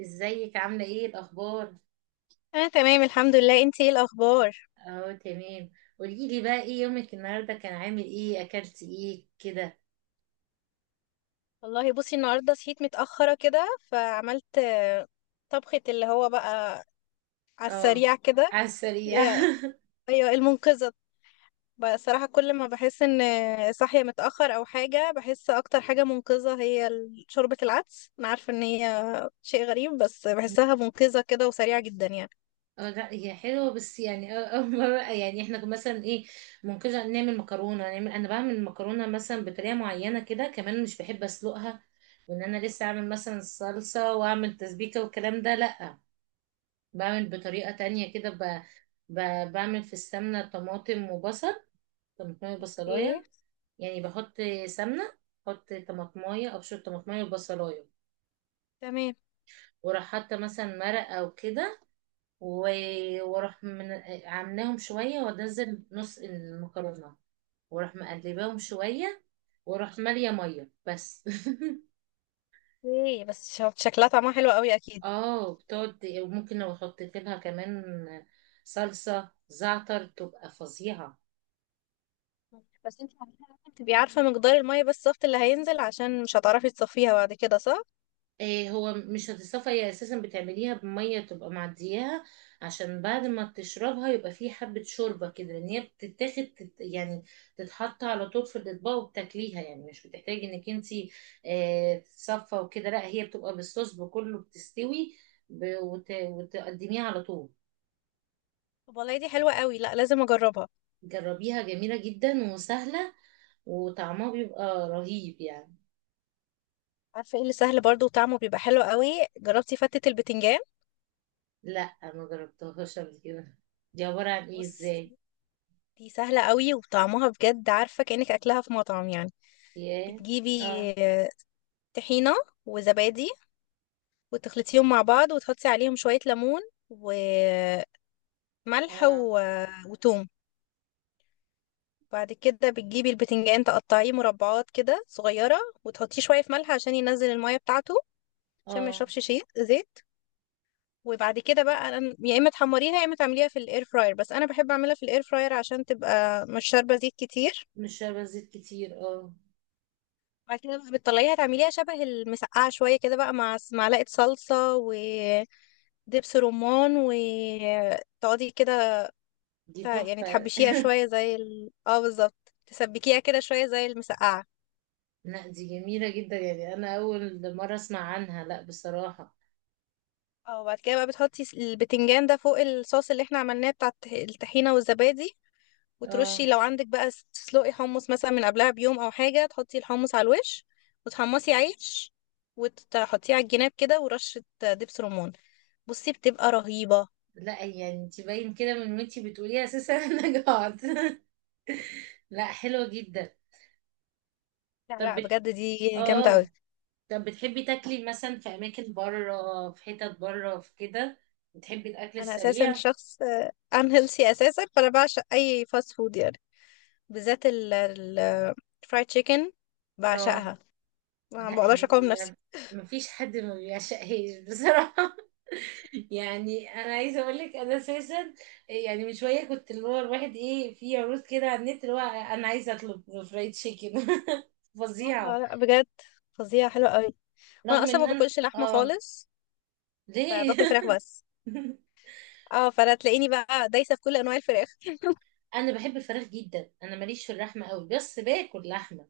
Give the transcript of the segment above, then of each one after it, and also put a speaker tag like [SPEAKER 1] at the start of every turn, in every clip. [SPEAKER 1] ازيك عاملة ايه الأخبار؟
[SPEAKER 2] انا تمام، الحمد لله. انتي ايه الاخبار؟
[SPEAKER 1] اهو تمام. قوليلي بقى ايه يومك النهاردة، كان عامل ايه، أكلت ايه كده؟
[SPEAKER 2] والله بصي، النهارده صحيت متاخره كده فعملت طبخه اللي هو بقى، على
[SPEAKER 1] اه،
[SPEAKER 2] السريع كده.
[SPEAKER 1] على
[SPEAKER 2] اللي
[SPEAKER 1] السريع.
[SPEAKER 2] هي- ايوه المنقذه. بصراحه كل ما بحس ان صاحيه متاخر او حاجه، بحس اكتر حاجه منقذه هي شوربه العدس. انا عارفه ان هي شيء غريب بس بحسها منقذه كده وسريعه جدا يعني.
[SPEAKER 1] اه لا هي حلوة، بس يعني أول مرة، يعني احنا كنا مثلا ايه، ممكن نعمل مكرونة. نعمل، انا بعمل مكرونة مثلا بطريقة معينة كده، كمان مش بحب اسلقها وان انا لسه اعمل مثلا الصلصة واعمل تسبيكة والكلام ده، لا بعمل بطريقة تانية كده. ب... بعمل في السمنة طماطم وبصل، طماطم
[SPEAKER 2] ايه،
[SPEAKER 1] وبصلاية. يعني بحط سمنة، بحط طماطماية، أبشر طماطماية وبصلاية،
[SPEAKER 2] تمام.
[SPEAKER 1] وراح حاطة مثلا مرق أو كده، واروح عاملاهم شوية، وانزل نص المكرونة، واروح مقلباهم شوية، واروح مالية مية بس.
[SPEAKER 2] ايه، بس شكلها طعمها حلو قوي اكيد.
[SPEAKER 1] اه، بتقعد. وممكن لو حطيت لها كمان صلصة زعتر، تبقى فظيعة.
[SPEAKER 2] بس انت بتبقي عارفة مقدار المية، بس الصفت اللي هينزل عشان مش هتعرفي تصفيها بعد كده، صح؟
[SPEAKER 1] إيه، هو مش هتصفى، هي اساسا بتعمليها بميه تبقى معدياها، عشان بعد ما تشربها يبقى فيه حبه شوربه كده، لان هي بتتاخد يعني تتحط على طول في الاطباق وبتاكليها. يعني مش بتحتاجي انك انتي إيه، تصفى وكده، لا، هي بتبقى بالصوص بكله بتستوي، ب- وت وتقدميها على طول.
[SPEAKER 2] طب والله دي حلوة قوي، لا لازم اجربها.
[SPEAKER 1] جربيها، جميله جدا وسهله، وطعمها بيبقى رهيب يعني.
[SPEAKER 2] عارفة ايه اللي سهل برضو وطعمه بيبقى حلو قوي؟ جربتي فتة البتنجان؟
[SPEAKER 1] لا ما جربتهاش قبل كده، دي عباره عن ايه؟
[SPEAKER 2] بصي،
[SPEAKER 1] ازاي؟
[SPEAKER 2] دي سهلة قوي وطعمها بجد عارفة كأنك اكلها في مطعم يعني.
[SPEAKER 1] ياه،
[SPEAKER 2] بتجيبي
[SPEAKER 1] اه،
[SPEAKER 2] طحينة وزبادي وتخلطيهم مع بعض وتحطي عليهم شوية ليمون وملح
[SPEAKER 1] اه،
[SPEAKER 2] وتوم. بعد كده بتجيبي البتنجان تقطعيه مربعات كده صغيرة، وتحطيه شوية في ملح عشان ينزل المية بتاعته، عشان ما
[SPEAKER 1] اه،
[SPEAKER 2] يشربش شيء زيت. وبعد كده بقى يا اما تحمريها يا اما تعمليها في الاير فراير، بس انا بحب اعملها في الاير فراير عشان تبقى مش شاربة زيت كتير.
[SPEAKER 1] مش شاربة زيت كتير، اه.
[SPEAKER 2] بعد كده بقى بتطلعيها تعمليها شبه المسقعة شوية كده بقى، مع معلقة صلصة ودبس رمان، وتقعدي كده
[SPEAKER 1] دي
[SPEAKER 2] يعني
[SPEAKER 1] تحفة.
[SPEAKER 2] تحبشيها شوية زي اه، بالظبط تسبكيها كده شوية زي المسقعة.
[SPEAKER 1] لا دي جميلة جدا، يعني انا اول مرة اسمع عنها، لا بصراحة.
[SPEAKER 2] اه، وبعد كده بقى بتحطي البتنجان ده فوق الصوص اللي احنا عملناه بتاع الطحينة والزبادي.
[SPEAKER 1] اه،
[SPEAKER 2] وترشي لو عندك بقى، تسلقي حمص مثلا من قبلها بيوم او حاجة، تحطي الحمص على الوش، وتحمصي عيش وتحطيه على الجناب كده، ورشة دبس رمان. بصي بتبقى رهيبة.
[SPEAKER 1] لا يعني انت باين كده من وانتي بتقولي اساسا. انا جعت. لا حلوة جدا.
[SPEAKER 2] لا
[SPEAKER 1] طب
[SPEAKER 2] لا، بجد دي جامدة قوي.
[SPEAKER 1] اه، طب بتحبي تاكلي مثلا في اماكن بره، في حتت بره في كده، بتحبي الاكل
[SPEAKER 2] انا اساسا
[SPEAKER 1] السريع؟
[SPEAKER 2] شخص انهيلثي اساسا، فانا بعشق اي فاست فود يعني. بالذات الفرايد تشيكن،
[SPEAKER 1] اه،
[SPEAKER 2] بعشقها. ما
[SPEAKER 1] لا
[SPEAKER 2] بقدرش اقاوم نفسي.
[SPEAKER 1] هي، مفيش حد ما بيعشقهاش بصراحة. يعني انا عايزه اقول لك انا اساسا، يعني من شويه كنت اللي هو الواحد ايه، في عروض كده على النت، اللي هو انا عايزه اطلب فرايد تشيكن. فظيعه.
[SPEAKER 2] اه، لا بجد فظيعة حلوة قوي. وانا
[SPEAKER 1] رغم
[SPEAKER 2] اصلا
[SPEAKER 1] ان
[SPEAKER 2] ما
[SPEAKER 1] انا
[SPEAKER 2] باكلش لحمه
[SPEAKER 1] اه،
[SPEAKER 2] خالص.
[SPEAKER 1] ليه؟
[SPEAKER 2] فباكل فراخ بس. اه، فانا تلاقيني بقى دايسه في كل انواع الفراخ.
[SPEAKER 1] انا بحب الفراخ جدا، انا ماليش في اللحمه قوي، بس باكل لحمه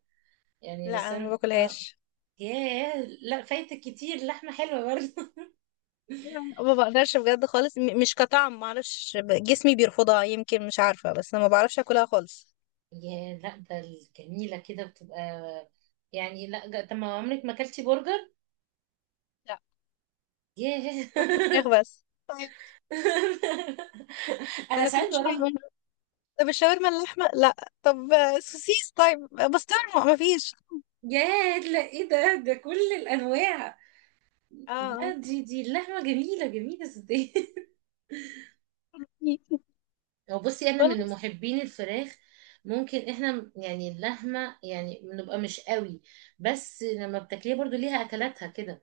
[SPEAKER 1] يعني.
[SPEAKER 2] لا،
[SPEAKER 1] بس
[SPEAKER 2] انا ما
[SPEAKER 1] انا اه،
[SPEAKER 2] باكلهاش.
[SPEAKER 1] ياه، لا فايتك كتير، لحمه حلوه برضه.
[SPEAKER 2] ما بقدرش بجد خالص، مش كطعم، ما اعرفش، جسمي بيرفضها يمكن، مش عارفه، بس انا ما بعرفش اكلها خالص.
[SPEAKER 1] ياه، لا ده الجميله كده بتبقى، يعني لا طب ما عمرك ما اكلتي برجر؟
[SPEAKER 2] لا،
[SPEAKER 1] ياه.
[SPEAKER 2] باكل فراخ بس، طيب.
[SPEAKER 1] انا
[SPEAKER 2] وانا كل
[SPEAKER 1] ساعات بروح.
[SPEAKER 2] شويه بقول، طب الشاورما اللحمه لا، طب سوسيس طيب، بسطرمه ما فيش.
[SPEAKER 1] يا، لا ايه ده؟ ده كل الانواع. لا
[SPEAKER 2] اه
[SPEAKER 1] دي، دي اللحمه جميله، جميله ازاي. هو بصي انا
[SPEAKER 2] والله،
[SPEAKER 1] من محبين الفراخ. ممكن احنا يعني اللحمه يعني بنبقى مش قوي، بس لما بتاكليها برضو ليها اكلاتها كده.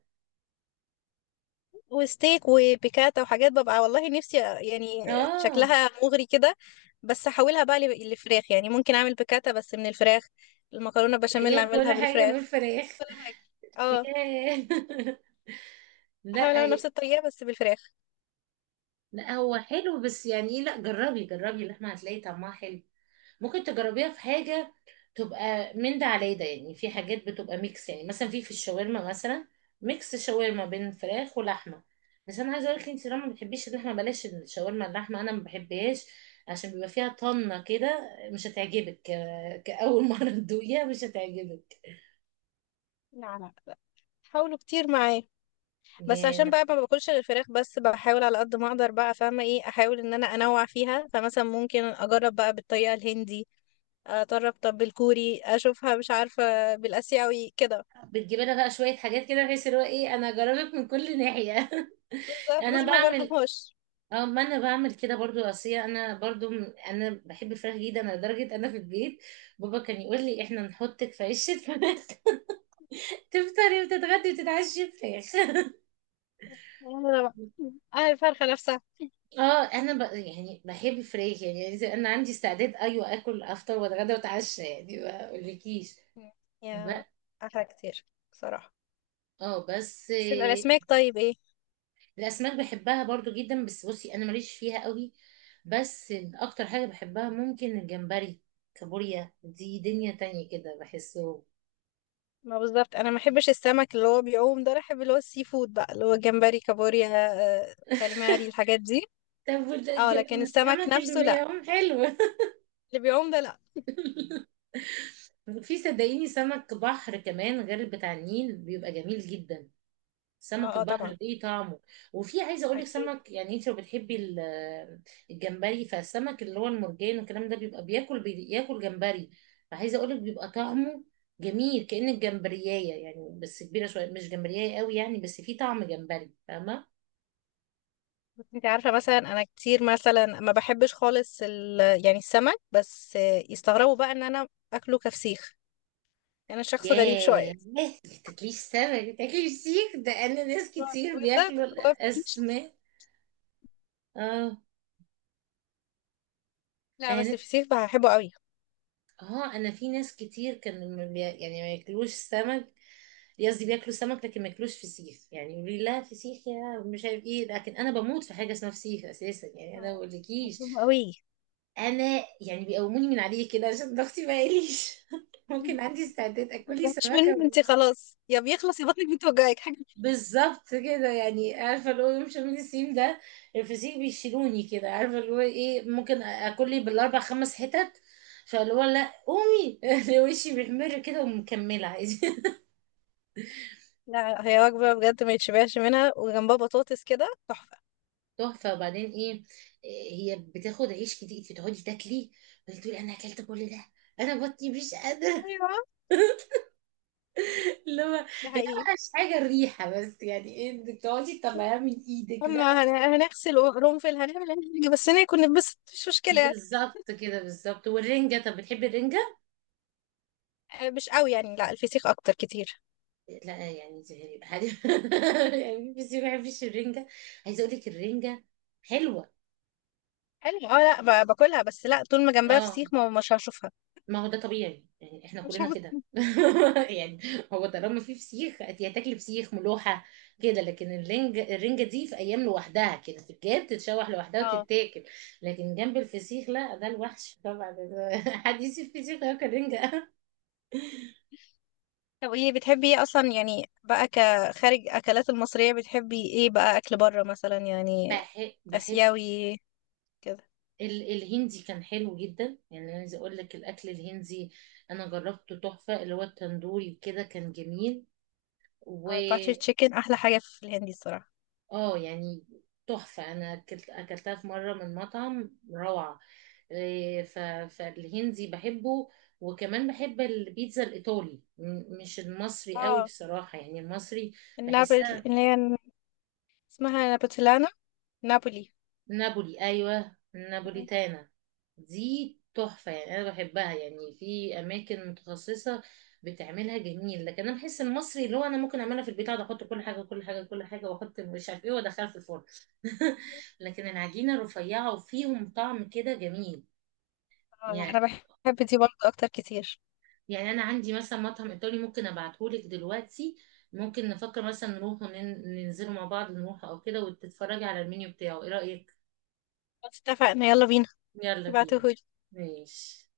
[SPEAKER 2] وستيك وبيكاتا وحاجات ببقى والله نفسي يعني،
[SPEAKER 1] اه
[SPEAKER 2] شكلها مغري كده. بس احولها بقى لفراخ يعني، ممكن اعمل بيكاتا بس من الفراخ، المكرونه
[SPEAKER 1] يعني
[SPEAKER 2] بشاميل
[SPEAKER 1] هي كل
[SPEAKER 2] اعملها
[SPEAKER 1] حاجه من
[SPEAKER 2] بالفراخ.
[SPEAKER 1] الفراخ.
[SPEAKER 2] اه،
[SPEAKER 1] ياه. لا
[SPEAKER 2] احاول اعمل نفس الطريقه بس بالفراخ.
[SPEAKER 1] لا هو حلو، بس يعني ايه، لا جربي، جربي اللحمه هتلاقي طعمها حلو. ممكن تجربيها في حاجة تبقى من ده على ده، يعني في حاجات بتبقى ميكس، يعني مثلا في الشاورما مثلا، ميكس شاورما بين فراخ ولحمة. بس انا عايزه اقول لك، انت لما ما بتحبيش اللحمه، بلاش الشاورما اللحمه، انا ما بحبهاش، عشان بيبقى فيها طنه كده مش هتعجبك، كاول مره تدوقيها مش هتعجبك
[SPEAKER 2] لا لا لا، حاولوا كتير معايا. بس عشان
[SPEAKER 1] يعني.
[SPEAKER 2] بقى ما باكلش غير الفراخ، بس بحاول على قد ما اقدر بقى، فاهمه ايه، احاول ان انا انوع فيها. فمثلا ممكن اجرب بقى بالطريقه الهندي، اجرب طب بالكوري، اشوفها مش عارفه بالاسيوي كده.
[SPEAKER 1] بتجيب لها بقى شويه حاجات كده، بحيث اللي هو ايه، انا جربت من كل ناحيه.
[SPEAKER 2] بالظبط،
[SPEAKER 1] انا
[SPEAKER 2] بصي ما
[SPEAKER 1] بعمل،
[SPEAKER 2] برحمهاش.
[SPEAKER 1] اه ما انا بعمل كده برضو، اصية انا برضو انا بحب الفراخ جدا، انا لدرجة انا في البيت بابا كان يقول لي احنا نحطك في عيش الفراخ. تفطري وتتغدي وتتعشي فراخ.
[SPEAKER 2] انا بقى اه الفرخة نفسها.
[SPEAKER 1] اه انا يعني بحب الفراخ، يعني يعني انا عندي استعداد ايوه اكل افطر واتغدى واتعشى، يعني ما اقولكيش
[SPEAKER 2] مم. يا،
[SPEAKER 1] بقى.
[SPEAKER 2] احلى كتير بصراحة.
[SPEAKER 1] اه بس
[SPEAKER 2] بس الاسماك طيب ايه؟
[SPEAKER 1] الاسماك بحبها برضو جدا، بس بصي انا ماليش فيها قوي. بس اكتر حاجة بحبها ممكن الجمبري، كابوريا، دي
[SPEAKER 2] مم.
[SPEAKER 1] دنيا تانية كده بحسه.
[SPEAKER 2] ما بالظبط، انا ما بحبش السمك اللي هو بيعوم ده، انا بحب اللي هو السي فود بقى، اللي هو جمبري كابوريا، كاليماري الحاجات دي.
[SPEAKER 1] طب
[SPEAKER 2] اه لكن السمك
[SPEAKER 1] السمك اللي
[SPEAKER 2] نفسه لا.
[SPEAKER 1] بيعوم حلو.
[SPEAKER 2] اللي بيعوم ده لا.
[SPEAKER 1] في، صدقيني، سمك بحر كمان غير بتاع النيل بيبقى جميل جدا، سمك
[SPEAKER 2] اه اه، طبعا.
[SPEAKER 1] البحر ليه طعمه. وفي عايزه اقول لك
[SPEAKER 2] اكيد.
[SPEAKER 1] سمك، يعني انت لو بتحبي الجمبري، فالسمك اللي هو المرجان والكلام ده بيبقى بياكل، بياكل جمبري، فعايزه اقول لك بيبقى طعمه جميل، كأن الجمبريايه يعني بس كبيره شويه، مش جمبريايه قوي يعني، بس في طعم جمبري، فاهمه؟
[SPEAKER 2] بس انت عارفه مثلا، انا كتير مثلا ما بحبش خالص يعني السمك بس، يستغربوا بقى ان انا اكله كفسيخ. يعني انا شخص غريب شويه،
[SPEAKER 1] ياه، ما تاكليش سمك، ما تاكليش سيخ، ده انا ناس كتير
[SPEAKER 2] بالذات.
[SPEAKER 1] بياكلوا
[SPEAKER 2] هو فسيخ-
[SPEAKER 1] الاسماك. اه،
[SPEAKER 2] لا، بس
[SPEAKER 1] انا
[SPEAKER 2] الفسيخ بحبه قوي.
[SPEAKER 1] اه، انا في ناس كتير كانوا ما بي- يعني ما ياكلوش سمك، قصدي بياكلوا سمك لكن ما ياكلوش فسيخ، يعني يقولوا لي لا فسيخ، يا مش عارف ايه، لكن انا بموت في حاجه اسمها فسيخ اساسا، يعني انا ما
[SPEAKER 2] آه،
[SPEAKER 1] بقولكيش.
[SPEAKER 2] مظلوم قوي.
[SPEAKER 1] انا يعني بيقوموني من عليه كده عشان ضغطي ما يقليش.
[SPEAKER 2] ما
[SPEAKER 1] ممكن عندي استعداد اكل لي
[SPEAKER 2] مش
[SPEAKER 1] سمكه.
[SPEAKER 2] منه، انت خلاص، يا بيخلص يا بطنك بتوجعك حاجه.
[SPEAKER 1] بالظبط كده، يعني عارفه اللي هو يوم شم النسيم ده، الفسيخ بيشيلوني كده، عارفه اللي هو ايه، ممكن اكل لي بالاربع خمس حتت، فاللي هو لا قومي. وشي بيحمر كده ومكمله عادي.
[SPEAKER 2] لا، هي وجبه بجد ما يتشبعش منها، وجنبها بطاطس كده تحفه.
[SPEAKER 1] تحفه. وبعدين ايه، هي بتاخد عيش كتير، فتقعدي تاكلي، بتقولي انا اكلت كل ده، انا بطني مش قادره.
[SPEAKER 2] ايوه،
[SPEAKER 1] اللي هو،
[SPEAKER 2] ده
[SPEAKER 1] هي
[SPEAKER 2] حقيقي.
[SPEAKER 1] اوحش حاجه الريحه، بس يعني ايه، انك تقعدي تطلعيها من ايدك بقى.
[SPEAKER 2] اما هنغسل قرنفل، هنعمل اي حاجه، بس ناكل نتبسط مش مشكله يعني.
[SPEAKER 1] بالظبط كده، بالظبط. والرنجه، طب بتحبي الرنجه؟
[SPEAKER 2] مش قوي يعني، لا الفسيخ اكتر كتير.
[SPEAKER 1] لا يعني زهري حد يعني، بس ما بيحبش الرنجة. عايزة اقول لك الرنجة حلوة.
[SPEAKER 2] حلو اه. لا باكلها، بس لا طول ما جنبها
[SPEAKER 1] اه
[SPEAKER 2] فسيخ ما مش هشوفها.
[SPEAKER 1] ما هو ده طبيعي، يعني احنا
[SPEAKER 2] مش
[SPEAKER 1] كلنا
[SPEAKER 2] هبص.
[SPEAKER 1] كده. يعني هو طالما في فسيخ هتاكلي فسيخ ملوحة كده. لكن الرنجة، الرنجة دي في ايام لوحدها كده، في الجاب تتشوح لوحدها
[SPEAKER 2] اه،
[SPEAKER 1] وتتاكل، لكن جنب الفسيخ لا، ده الوحش طبعا، ده حديث الفسيخ ياكل رنجة.
[SPEAKER 2] طب ايه بتحبي ايه اصلا يعني بقى، كخارج اكلات المصريه بتحبي ايه بقى، اكل بره مثلا يعني،
[SPEAKER 1] بحب
[SPEAKER 2] اسيوي كده؟
[SPEAKER 1] الهندي، كان حلو جدا، يعني عايزه اقول لك الاكل الهندي انا جربته تحفه، اللي هو التندوري كده كان جميل. و
[SPEAKER 2] اه، الباتر تشيكن احلى حاجه في الهندي الصراحه.
[SPEAKER 1] اه يعني تحفه، انا اكلت، اكلتها في مره من مطعم روعه. إيه، فالهندي بحبه. وكمان بحب البيتزا الايطالي، مش المصري قوي
[SPEAKER 2] اه
[SPEAKER 1] بصراحه، يعني المصري
[SPEAKER 2] النابل
[SPEAKER 1] بحسها،
[SPEAKER 2] اللي هي اسمها نابتلانا، نابولي.
[SPEAKER 1] نابولي، ايوه النابوليتانا، دي تحفه، يعني انا بحبها، يعني في اماكن متخصصه بتعملها جميل، لكن انا بحس المصري اللي هو انا ممكن اعملها في البيت، اقعد احط كل حاجه كل حاجه كل حاجه واحط مش عارف ايه وادخلها في الفرن. لكن العجينه رفيعه وفيهم طعم كده جميل
[SPEAKER 2] اه، انا
[SPEAKER 1] يعني.
[SPEAKER 2] بحب دي برضه اكتر كتير.
[SPEAKER 1] يعني انا عندي مثلا مطعم ايطالي ممكن ابعتهولك دلوقتي، ممكن نفكر مثلا نروح وننزلوا مع بعض نروح او كده، وتتفرجي على المنيو بتاعه، ايه رايك؟
[SPEAKER 2] خلاص اتفقنا، يلا بينا.
[SPEAKER 1] يلا بينا،
[SPEAKER 2] ابعتهولي.
[SPEAKER 1] ماشي.